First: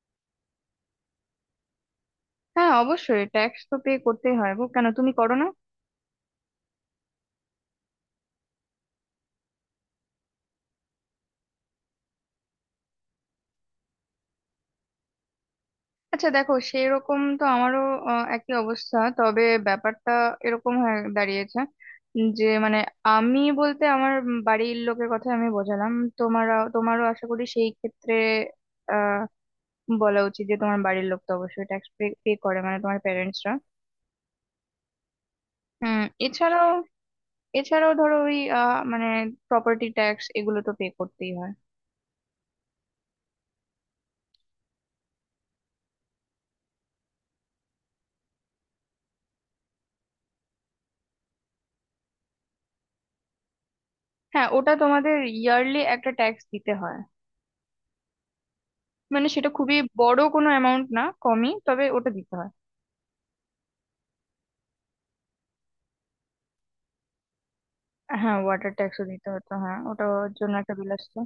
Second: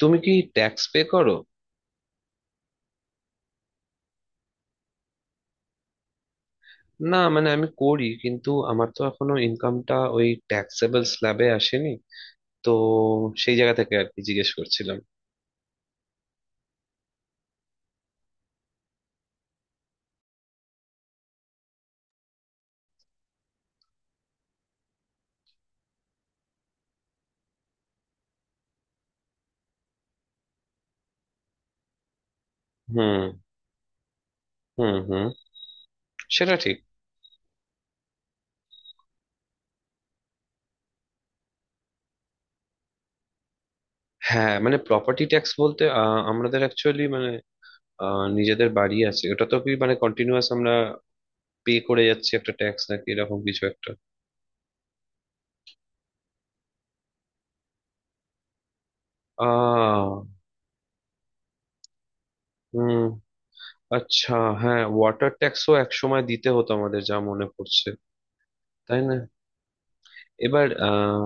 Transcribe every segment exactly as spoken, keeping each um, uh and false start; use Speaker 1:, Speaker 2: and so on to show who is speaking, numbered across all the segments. Speaker 1: তুমি কি tax pay করো?
Speaker 2: হ্যাঁ, অবশ্যই ট্যাক্স তো পে করতেই হয় গো। কেন, তুমি করো না?
Speaker 1: না, মানে আমি করি কিন্তু আমার তো এখনো ইনকামটা ওই ট্যাক্সেবল স্ল্যাবে আসেনি। তো সেই জায়গা থেকে আর কি জিজ্ঞেস করছিলাম।
Speaker 2: আচ্ছা দেখো, সেরকম তো আমারও আহ, একই অবস্থা। তবে ব্যাপারটা এরকম হয়ে দাঁড়িয়েছে যে মানে আমি বলতে আমার বাড়ির লোকের কথা আমি বোঝালাম। তোমার তোমারও আশা করি সেই ক্ষেত্রে আহ বলা উচিত যে তোমার বাড়ির লোক তো অবশ্যই ট্যাক্স পে পে করে, মানে তোমার
Speaker 1: হুম,
Speaker 2: প্যারেন্টসরা।
Speaker 1: হুম, হুম।
Speaker 2: হুম।
Speaker 1: সেটা
Speaker 2: এছাড়াও
Speaker 1: ঠিক।
Speaker 2: এছাড়াও ধরো ওই আহ, মানে প্রপার্টি ট্যাক্স এগুলো তো পে করতেই হয়।
Speaker 1: হ্যাঁ, মানে প্রপার্টি ট্যাক্স বলতে আহ, আমাদের অ্যাকচুয়ালি মানে আহ, নিজেদের বাড়ি আছে, ওটা তো কি মানে কন্টিনিউয়াস আমরা পে করে যাচ্ছি একটা ট্যাক্স নাকি এরকম কিছু একটা।
Speaker 2: হ্যাঁ, ওটা তোমাদের ইয়ারলি একটা ট্যাক্স দিতে হয়। মানে সেটা খুবই বড়
Speaker 1: আহ
Speaker 2: কোনো অ্যামাউন্ট না, কমই, তবে ওটা দিতে হয়।
Speaker 1: হুম, আচ্ছা। হ্যাঁ, ওয়াটার ট্যাক্সও এক সময় দিতে হতো আমাদের যা মনে পড়ছে।
Speaker 2: হ্যাঁ, ওয়াটার
Speaker 1: তাই
Speaker 2: ট্যাক্সও
Speaker 1: না?
Speaker 2: দিতে হতো। হ্যাঁ, ওটার জন্য
Speaker 1: এবার
Speaker 2: একটা বিল আসতো।
Speaker 1: আহ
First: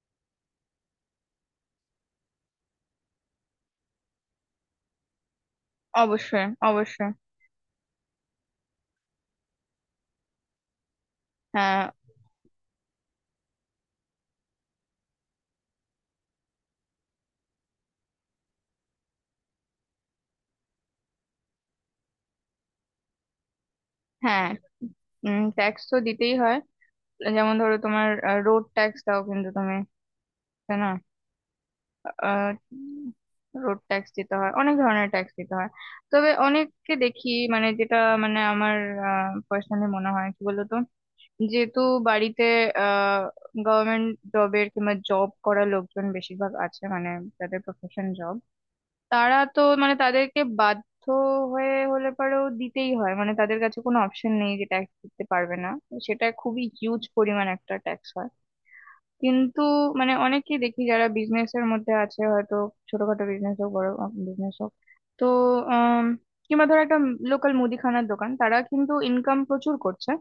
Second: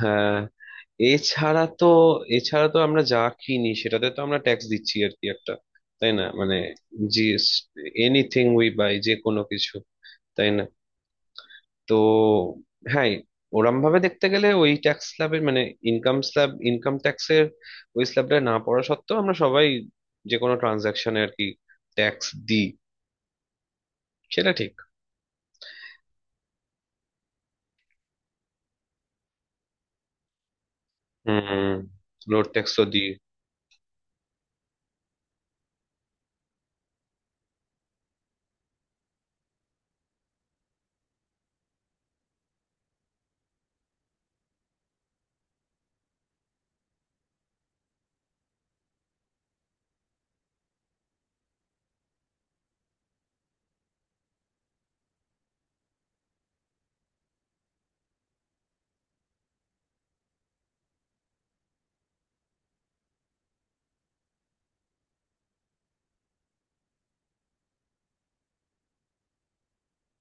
Speaker 1: হ্যাঁ, এছাড়া তো এছাড়া তো আমরা যা কিনি সেটাতে তো আমরা ট্যাক্স দিচ্ছি আর কি একটা, তাই না?
Speaker 2: অবশ্যই
Speaker 1: মানে
Speaker 2: অবশ্যই।
Speaker 1: জিএস, এনিথিং উই বাই, যে কোনো কিছু, তাই না?
Speaker 2: হ্যাঁ।
Speaker 1: তো হ্যাঁ, ওরম ভাবে দেখতে গেলে ওই ট্যাক্স স্ল্যাবের মানে ইনকাম স্ল্যাব, ইনকাম ট্যাক্সের ওই স্ল্যাবটা না পড়া সত্ত্বেও আমরা সবাই যে কোনো ট্রানজাকশনে আর কি ট্যাক্স দিই।
Speaker 2: হ্যাঁ।
Speaker 1: সেটা ঠিক।
Speaker 2: উম ট্যাক্স তো দিতেই হয়। যেমন ধরো তোমার রোড ট্যাক্স দাও, কিন্তু তুমি, তাই না?
Speaker 1: হুম, রোড ট্যাক্স তো দিই।
Speaker 2: রোড ট্যাক্স দিতে হয়, অনেক ধরনের ট্যাক্স দিতে হয়। তবে অনেককে দেখি, মানে যেটা, মানে আমার পার্সোনালি মনে হয় কি বলতো, যেহেতু বাড়িতে আহ গভর্নমেন্ট জবের কিংবা জব করা লোকজন বেশিরভাগ আছে, মানে যাদের প্রফেশন জব, তারা তো মানে তাদেরকে বাধ্য হয়ে হলে পরেও দিতেই হয়। মানে তাদের কাছে কোনো অপশন নেই যে ট্যাক্স দিতে পারবে না। সেটা খুবই হিউজ পরিমাণ একটা ট্যাক্স হয়। কিন্তু মানে অনেকেই দেখি যারা বিজনেস এর মধ্যে আছে, হয়তো ছোটখাটো বিজনেস হোক, বড় বিজনেস হোক, তো আহ কিংবা ধর একটা লোকাল মুদিখানার দোকান, তারা কিন্তু ইনকাম প্রচুর করছে।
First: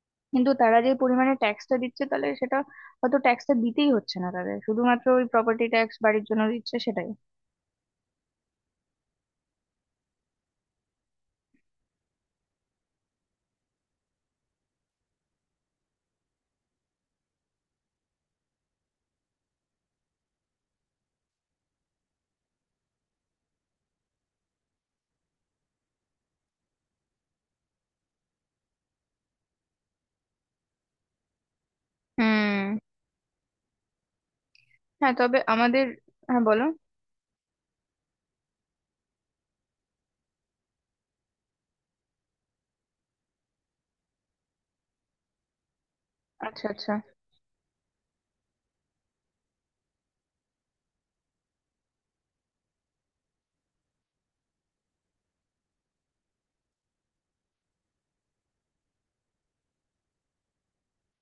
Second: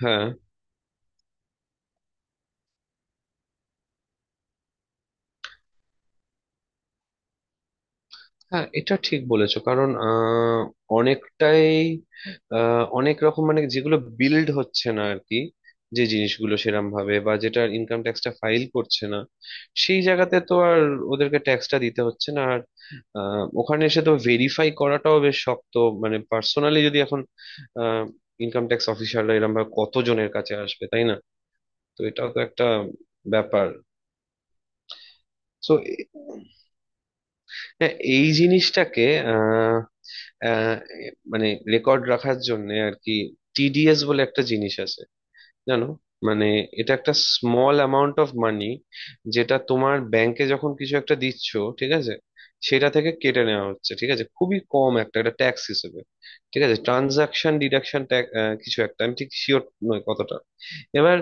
Speaker 1: হ্যাঁ,
Speaker 2: কিন্তু তারা যে পরিমাণে ট্যাক্সটা দিচ্ছে, তাহলে সেটা হয়তো ট্যাক্সটা দিতেই হচ্ছে না তাদের, শুধুমাত্র ওই প্রপার্টি ট্যাক্স বাড়ির জন্য দিচ্ছে সেটাই।
Speaker 1: হ্যাঁ, এটা ঠিক বলেছো, কারণ আহ, অনেকটাই আহ, অনেক রকম মানে যেগুলো বিল্ড হচ্ছে না আর কি, যে জিনিসগুলো সেরম ভাবে, বা যেটা ইনকাম ট্যাক্সটা ফাইল করছে না সেই জায়গাতে তো আর ওদেরকে ট্যাক্সটা দিতে হচ্ছে না, আর আহ, ওখানে এসে তো ভেরিফাই করাটাও বেশ শক্ত। মানে পার্সোনালি যদি এখন ইনকাম ট্যাক্স অফিসাররা এরম ভাবে কতজনের কাছে আসবে, তাই না? তো এটাও তো একটা
Speaker 2: হুম।
Speaker 1: ব্যাপার।
Speaker 2: হ্যাঁ, তবে
Speaker 1: তো
Speaker 2: আমাদের। হ্যাঁ, বলো।
Speaker 1: এই জিনিসটাকে আহ, মানে রেকর্ড রাখার জন্য আর কি, টিডিএস বলে একটা জিনিস আছে, জানো? মানে
Speaker 2: আচ্ছা আচ্ছা।
Speaker 1: এটা একটা স্মল অ্যামাউন্ট অফ মানি যেটা তোমার ব্যাংকে যখন কিছু একটা দিচ্ছ, ঠিক আছে, সেটা থেকে কেটে নেওয়া হচ্ছে, ঠিক আছে, খুবই কম একটা একটা ট্যাক্স হিসেবে, ঠিক আছে। ট্রানজাকশন ডিডাকশন ট্যাক্স কিছু একটা, আমি ঠিক শিওর নই কতটা। এবার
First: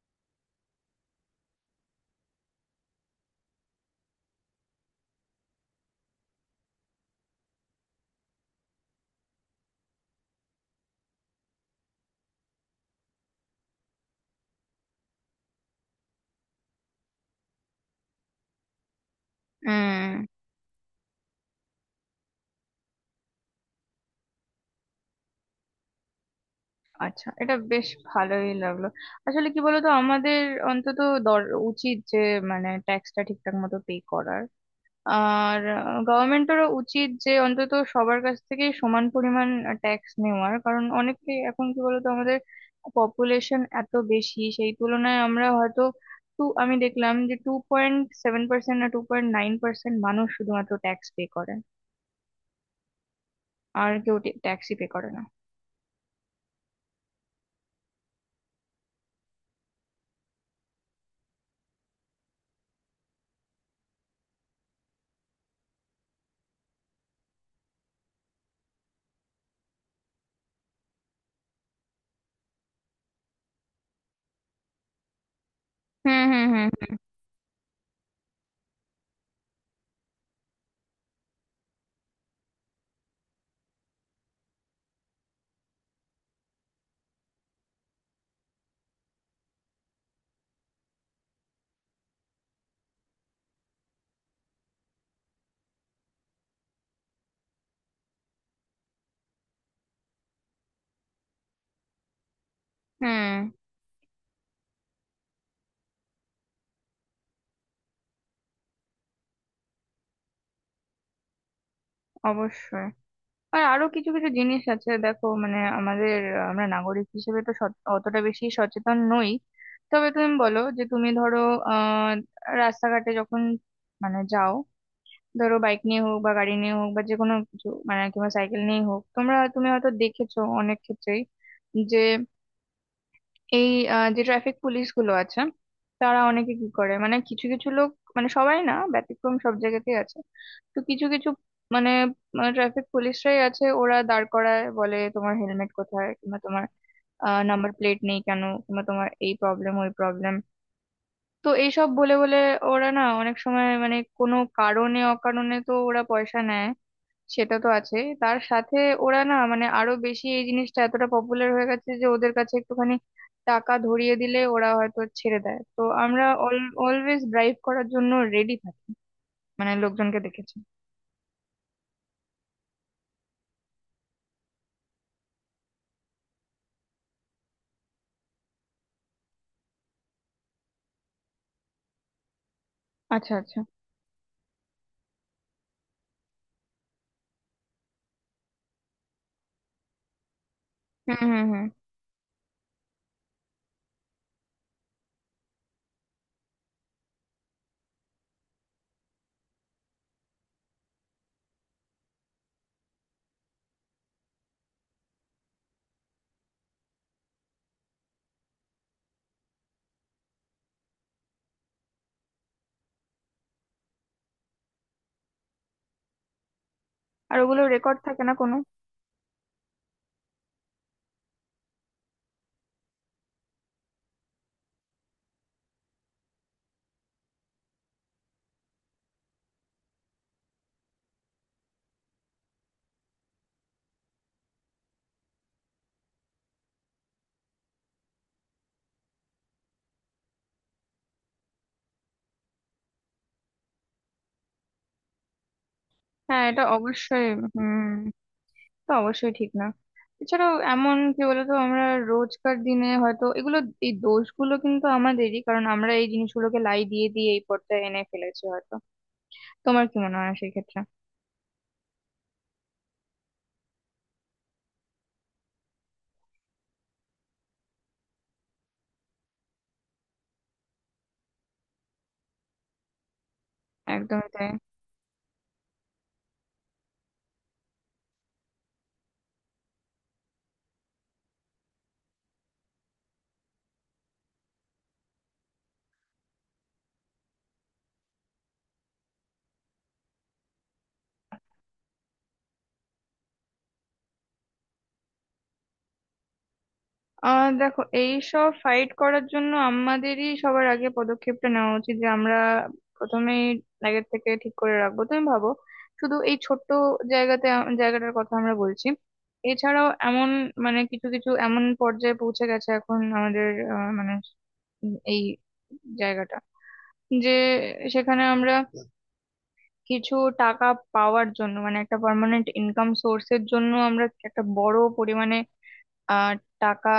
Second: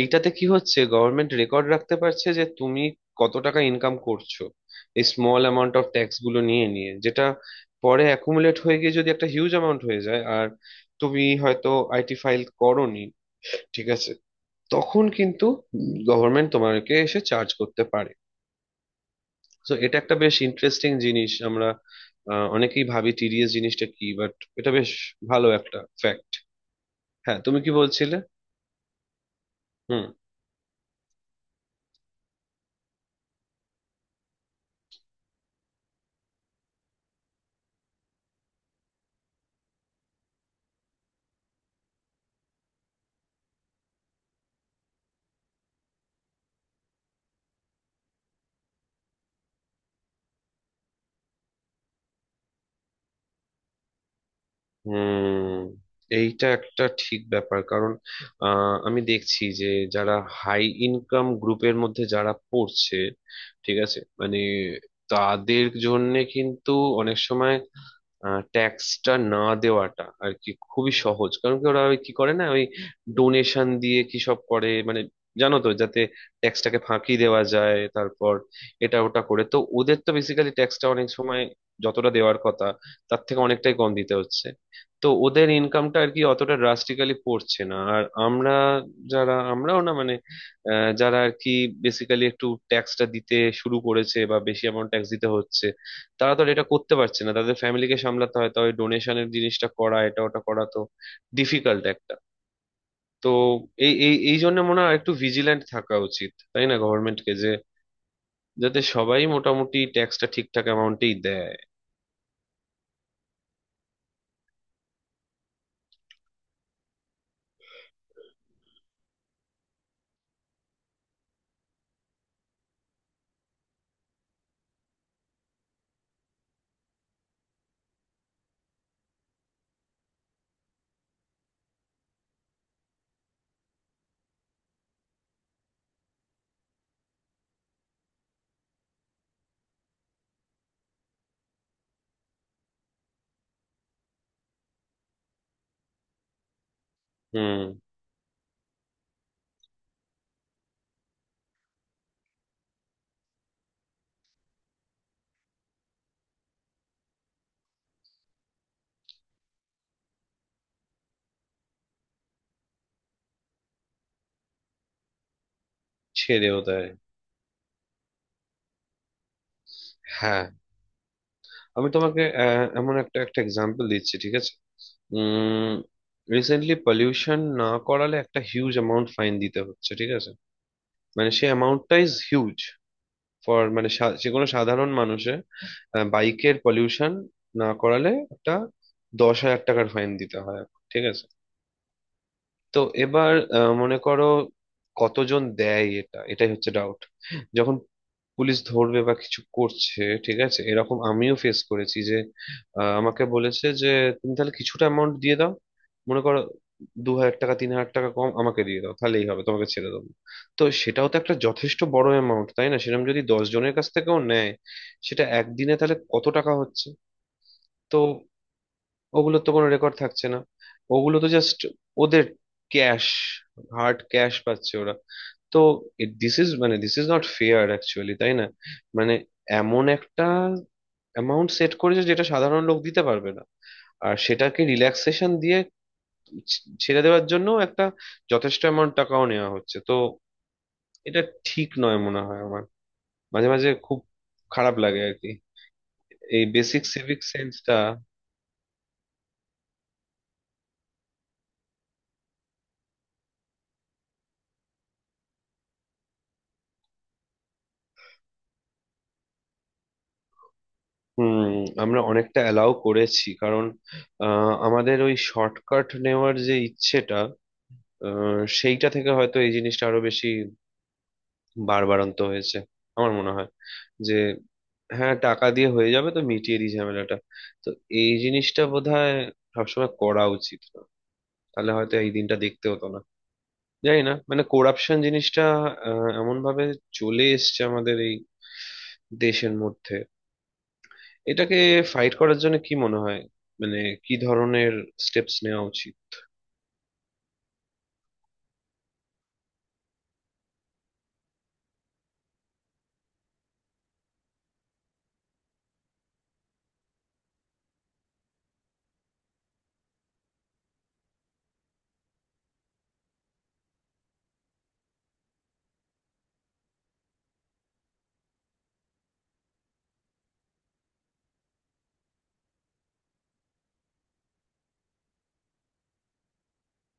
Speaker 1: এইটাতে কি হচ্ছে, গভর্নমেন্ট রেকর্ড রাখতে পারছে যে তুমি কত টাকা ইনকাম করছো, এই স্মল অ্যামাউন্ট অফ ট্যাক্স গুলো নিয়ে নিয়ে, যেটা পরে অ্যাকুমুলেট হয়ে গিয়ে যদি একটা হিউজ অ্যামাউন্ট হয়ে যায় আর তুমি হয়তো আইটি ফাইল করোনি, ঠিক আছে, তখন কিন্তু গভর্নমেন্ট তোমাকে এসে চার্জ করতে পারে। তো এটা
Speaker 2: হুম।
Speaker 1: একটা বেশ ইন্টারেস্টিং জিনিস, আমরা আহ, অনেকেই ভাবি টিডিএস জিনিসটা কি, বাট এটা বেশ ভালো একটা ফ্যাক্ট।
Speaker 2: আচ্ছা,
Speaker 1: হ্যাঁ,
Speaker 2: এটা
Speaker 1: তুমি কি
Speaker 2: বেশ
Speaker 1: বলছিলে?
Speaker 2: ভালোই লাগলো। আসলে কি বলতো,
Speaker 1: হুম,
Speaker 2: আমাদের অন্তত দর উচিত যে মানে ট্যাক্সটা ঠিকঠাক মতো পে করার। আর গভর্নমেন্টেরও উচিত যে অন্তত সবার কাছ থেকে সমান পরিমাণ ট্যাক্স নেওয়ার, কারণ অনেকে। এখন কি বলতো, আমাদের পপুলেশন এত বেশি, সেই তুলনায় আমরা হয়তো টু আমি দেখলাম যে টু পয়েন্ট সেভেন পার্সেন্ট না, টু পয়েন্ট নাইন পার্সেন্ট মানুষ শুধুমাত্র ট্যাক্স পে করে। আর কেউ ট্যাক্সই পে করে না।
Speaker 1: হুম। এইটা একটা ঠিক ব্যাপার, কারণ আহ, আমি দেখছি যে যারা হাই ইনকাম গ্রুপের মধ্যে যারা পড়ছে, ঠিক আছে, মানে তাদের জন্য কিন্তু অনেক সময় ট্যাক্সটা না দেওয়াটা আর কি খুবই সহজ, কারণ কি ওরা ওই কি করে না ওই ডোনেশন দিয়ে কি সব করে মানে, জানো তো, যাতে
Speaker 2: হুম হুম
Speaker 1: ট্যাক্সটাকে
Speaker 2: হুম।
Speaker 1: ফাঁকি দেওয়া যায়, তারপর এটা ওটা করে, তো ওদের তো বেসিক্যালি ট্যাক্সটা অনেক সময় যতটা দেওয়ার কথা তার থেকে অনেকটাই কম দিতে হচ্ছে। তো ওদের ইনকামটা আর কি অতটা ড্রাস্টিক্যালি পড়ছে না, আর আমরা যারা, আমরাও না মানে আহ, যারা আর কি বেসিক্যালি একটু ট্যাক্সটা দিতে শুরু করেছে বা বেশি অ্যামাউন্ট ট্যাক্স দিতে হচ্ছে, তারা তো আর এটা করতে পারছে না, তাদের ফ্যামিলিকে সামলাতে হয়, তবে ডোনেশনের জিনিসটা করা, এটা ওটা করা তো ডিফিকাল্ট একটা। তো
Speaker 2: হুম।
Speaker 1: এই এই এই জন্য মনে হয় একটু ভিজিল্যান্ট থাকা উচিত, তাই না, গভর্নমেন্টকে, যে যাতে সবাই মোটামুটি ট্যাক্সটা ঠিকঠাক অ্যামাউন্টেই দেয়।
Speaker 2: অবশ্যই। আর আরো কিছু কিছু জিনিস আছে, দেখো মানে আমাদের আহ, আমরা নাগরিক হিসেবে তো সচ- অতটা বেশি সচেতন নই। তবে তুমি বলো যে তুমি ধরো আহ রাস্তাঘাটে যখন, মানে যাও ধরো বাইক নিয়ে হোক বা গাড়ি নিয়ে হোক বা যে কোনো কিছু মানে কিংবা সাইকেল নিয়ে হোক, তোমরা, তুমি হয়তো দেখেছো অনেক ক্ষেত্রেই যে এই আহ, যে ট্রাফিক পুলিশ গুলো আছে, তারা অনেকে কি করে, মানে কিছু কিছু লোক, মানে সবাই না, ব্যতিক্রম সব জায়গাতেই আছে, তো কিছু কিছু মানে ট্রাফিক পুলিশরাই আছে, ওরা দাঁড় করায় বলে তোমার হেলমেট কোথায়, কিংবা তোমার
Speaker 1: হুম।
Speaker 2: নাম্বার প্লেট নেই কেন, কিংবা তোমার এই প্রবলেম ওই প্রবলেম। তো এইসব বলে বলে ওরা না অনেক সময় মানে কোনো কারণে অকারণে তো ওরা পয়সা নেয়। সেটা তো আছে, তার সাথে ওরা না মানে আরো বেশি এই জিনিসটা এতটা পপুলার হয়ে গেছে যে ওদের কাছে একটুখানি টাকা ধরিয়ে দিলে ওরা হয়তো ছেড়ে দেয়। তো আমরা
Speaker 1: ছেড়েও দেয়।
Speaker 2: অলওয়েজ ড্রাইভ করার জন্য রেডি থাকি, মানে লোকজনকে
Speaker 1: হ্যাঁ,
Speaker 2: দেখেছি।
Speaker 1: আমি তোমাকে আহ, এমন একটা একটা এক্সাম্পল দিচ্ছি, ঠিক আছে। উম রিসেন্টলি পলিউশন না করালে একটা হিউজ অ্যামাউন্ট ফাইন দিতে হচ্ছে, ঠিক আছে। মানে সেই অ্যামাউন্টটা ইজ হিউজ
Speaker 2: আচ্ছা আচ্ছা।
Speaker 1: ফর মানে সা- যে কোনো সাধারণ মানুষের বাইকের পলিউশন না করালে একটা দশ হাজার টাকার ফাইন দিতে হয়, ঠিক
Speaker 2: হুম
Speaker 1: আছে।
Speaker 2: হুম হুম।
Speaker 1: তো এবার আহ, মনে করো কতজন দেয়, এটা এটাই হচ্ছে ডাউট। যখন পুলিশ ধরবে বা কিছু করছে, ঠিক আছে, এরকম আমিও ফেস করেছি যে আহ, আমাকে বলেছে যে তুমি তাহলে কিছুটা অ্যামাউন্ট দিয়ে দাও, মনে করো দু হাজার টাকা, তিন হাজার টাকা কম আমাকে দিয়ে দাও, তাহলেই হবে, তোমাকে ছেড়ে দেবো। তো সেটাও তো একটা যথেষ্ট বড় অ্যামাউন্ট, তাই না? সেরকম যদি দশ জনের কাছ থেকেও নেয় সেটা একদিনে তাহলে কত টাকা হচ্ছে।
Speaker 2: আর ওগুলো রেকর্ড
Speaker 1: তো
Speaker 2: থাকে না কোনো?
Speaker 1: ওগুলোর তো কোনো রেকর্ড থাকছে না, ওগুলো তো জাস্ট ওদের ক্যাশ, হার্ড ক্যাশ পাচ্ছে ওরা। তো দিস ইজ মানে this is not fair actually, তাই না? মানে এমন একটা অ্যামাউন্ট সেট করেছে যেটা সাধারণ লোক দিতে পারবে না, আর সেটাকে রিল্যাক্সেশন দিয়ে ছ- ছেড়ে দেওয়ার জন্য একটা যথেষ্ট অ্যামাউন্ট টাকাও নেওয়া হচ্ছে, তো এটা ঠিক নয় মনে হয় আমার, মাঝে মাঝে খুব খারাপ লাগে আর কি,
Speaker 2: হ্যাঁ,
Speaker 1: এই
Speaker 2: এটা
Speaker 1: বেসিক সিভিক
Speaker 2: অবশ্যই।
Speaker 1: সেন্সটা।
Speaker 2: হুম, তো অবশ্যই ঠিক না। এছাড়াও এমন কি বলতো, আমরা রোজকার দিনে হয়তো এগুলো, এই দোষগুলো কিন্তু আমাদেরই, কারণ আমরা এই জিনিসগুলোকে লাই দিয়ে দিয়ে এই পর্যায়ে এনে ফেলেছি হয়তো। তোমার কি মনে হয় সেক্ষেত্রে?
Speaker 1: হুম। আমরা অনেকটা অ্যালাউ করেছি, কারণ আহ, আমাদের ওই শর্টকাট নেওয়ার যে ইচ্ছেটা, আহ, সেইটা থেকে হয়তো এই জিনিসটা আরো বেশি বাড়বাড়ন্ত হয়েছে, আমার মনে হয়। যে
Speaker 2: একদমই তাই।
Speaker 1: হ্যাঁ, টাকা দিয়ে হয়ে যাবে তো মিটিয়ে দিই ঝামেলাটা। তো এই জিনিসটা বোধহয় সবসময় করা উচিত না, তাহলে হয়তো এই দিনটা দেখতে হতো না। জানি না, মানে করাপশন জিনিসটা এমন ভাবে চলে এসছে আমাদের এই দেশের মধ্যে, এটাকে ফাইট করার জন্য কি মনে হয় মানে কি ধরনের স্টেপস নেওয়া উচিত?
Speaker 2: আহ দেখো, এই সব ফাইট করার জন্য আমাদেরই সবার আগে পদক্ষেপটা নেওয়া উচিত যে আমরা প্রথমেই আগের থেকে ঠিক করে রাখবো। তুমি ভাবো, শুধু এই ছোট্ট জায়গাতে আ- জায়গাটার কথা আমরা বলছি। এছাড়াও এমন, মানে কিছু কিছু এমন পর্যায়ে পৌঁছে গেছে এখন আমাদের আহ, মানে উম, এই জায়গাটা যে সেখানে আমরা কিছু টাকা পাওয়ার জন্য, মানে একটা পার্মানেন্ট ইনকাম সোর্সের জন্য আমরা একটা বড় পরিমাণে আহ টাকা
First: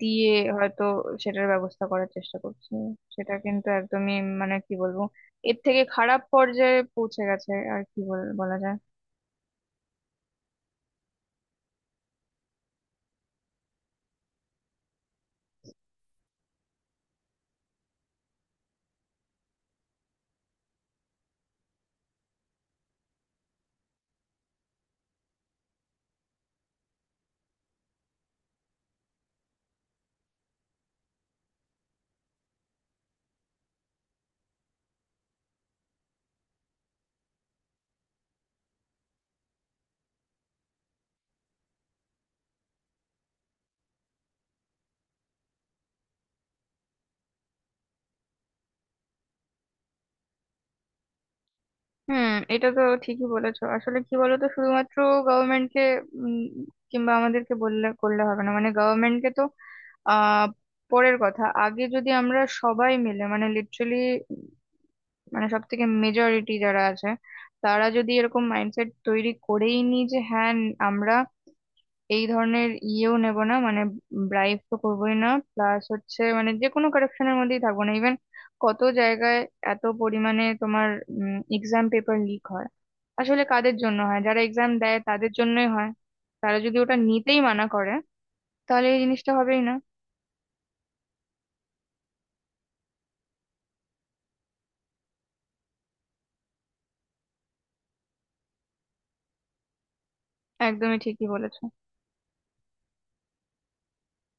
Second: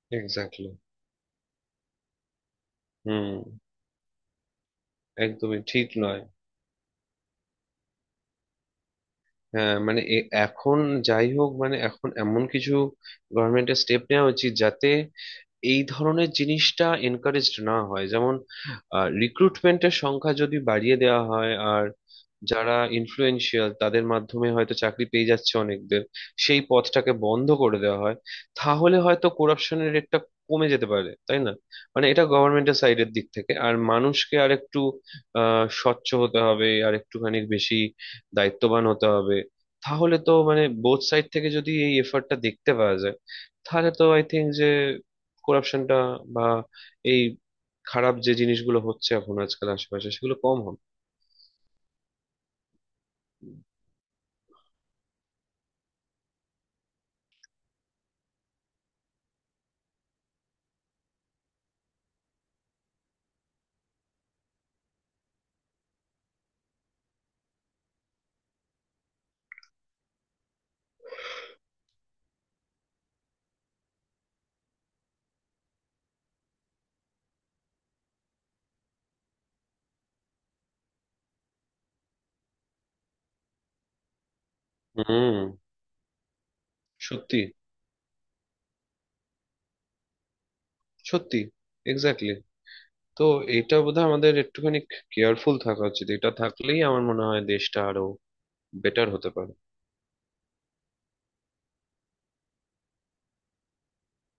Speaker 2: দিয়ে
Speaker 1: এক্স্যাক্টলি।
Speaker 2: হয়তো সেটার ব্যবস্থা করার চেষ্টা করছি। সেটা
Speaker 1: হুম।
Speaker 2: কিন্তু একদমই, মানে কি বলবো, এর
Speaker 1: একদমই
Speaker 2: থেকে
Speaker 1: ঠিক
Speaker 2: খারাপ
Speaker 1: নয়।
Speaker 2: পর্যায়ে পৌঁছে গেছে আর কি বল- বলা যায়।
Speaker 1: হ্যাঁ, মানে এ- এখন যাই হোক, মানে এখন এমন কিছু গভর্নমেন্টের স্টেপ নেওয়া উচিত যাতে এই ধরনের জিনিসটা এনকারেজড না হয়। যেমন রিক্রুটমেন্টের সংখ্যা যদি বাড়িয়ে দেওয়া হয়, আর যারা ইনফ্লুয়েন্সিয়াল তাদের মাধ্যমে হয়তো চাকরি পেয়ে যাচ্ছে অনেকদের, সেই পথটাকে বন্ধ করে দেওয়া হয়, তাহলে হয়তো করাপশনের রেটটা কমে যেতে পারে, তাই না? মানে এটা গভর্নমেন্টের সাইডের দিক থেকে, আর মানুষকে আরেকটু আহ, স্বচ্ছ হতে হবে আর একটুখানি বেশি দায়িত্ববান হতে হবে। তাহলে তো মানে বোথ সাইড থেকে যদি এই এফার্টটা দেখতে পাওয়া যায় তাহলে তো আই থিঙ্ক যে করাপশনটা বা এই খারাপ যে জিনিসগুলো হচ্ছে এখন আজকাল আশেপাশে সেগুলো কম হবে।
Speaker 2: হুম। এটা তো ঠিকই বলেছো। আসলে কি বলতো, শুধুমাত্র গভর্নমেন্টকে কিংবা আমাদেরকে বললে করলে হবে না। মানে গভর্নমেন্টকে তো আহ পরের কথা, আগে যদি আমরা সবাই মিলে মানে লিটারালি মানে সব থেকে মেজরিটি যারা আছে, তারা যদি এরকম মাইন্ডসেট তৈরি করেই নি যে হ্যাঁ আমরা এই ধরনের ইয়েও নেব না, মানে ব্রাইব তো করবোই না। প্লাস হচ্ছে মানে যে কোনো কারাপশনের মধ্যেই থাকবো না। ইভেন কত জায়গায় এত পরিমাণে তোমার এক্সাম পেপার লিক হয়, আসলে কাদের জন্য হয়? যারা এক্সাম দেয়, তাদের
Speaker 1: হুম।
Speaker 2: জন্যই হয়। তারা যদি ওটা নিতেই
Speaker 1: সত্যি,
Speaker 2: মানা করে, তাহলে এই জিনিসটা হবেই না।
Speaker 1: সত্যি, এক্স্যাক্টলি। তো এটা বোধহয় আমাদের একটুখানি কেয়ারফুল থাকা উচিত, এটা থাকলেই আমার মনে হয় দেশটা আরো বেটার হতে পারে।
Speaker 2: একদমই ঠিকই বলেছো।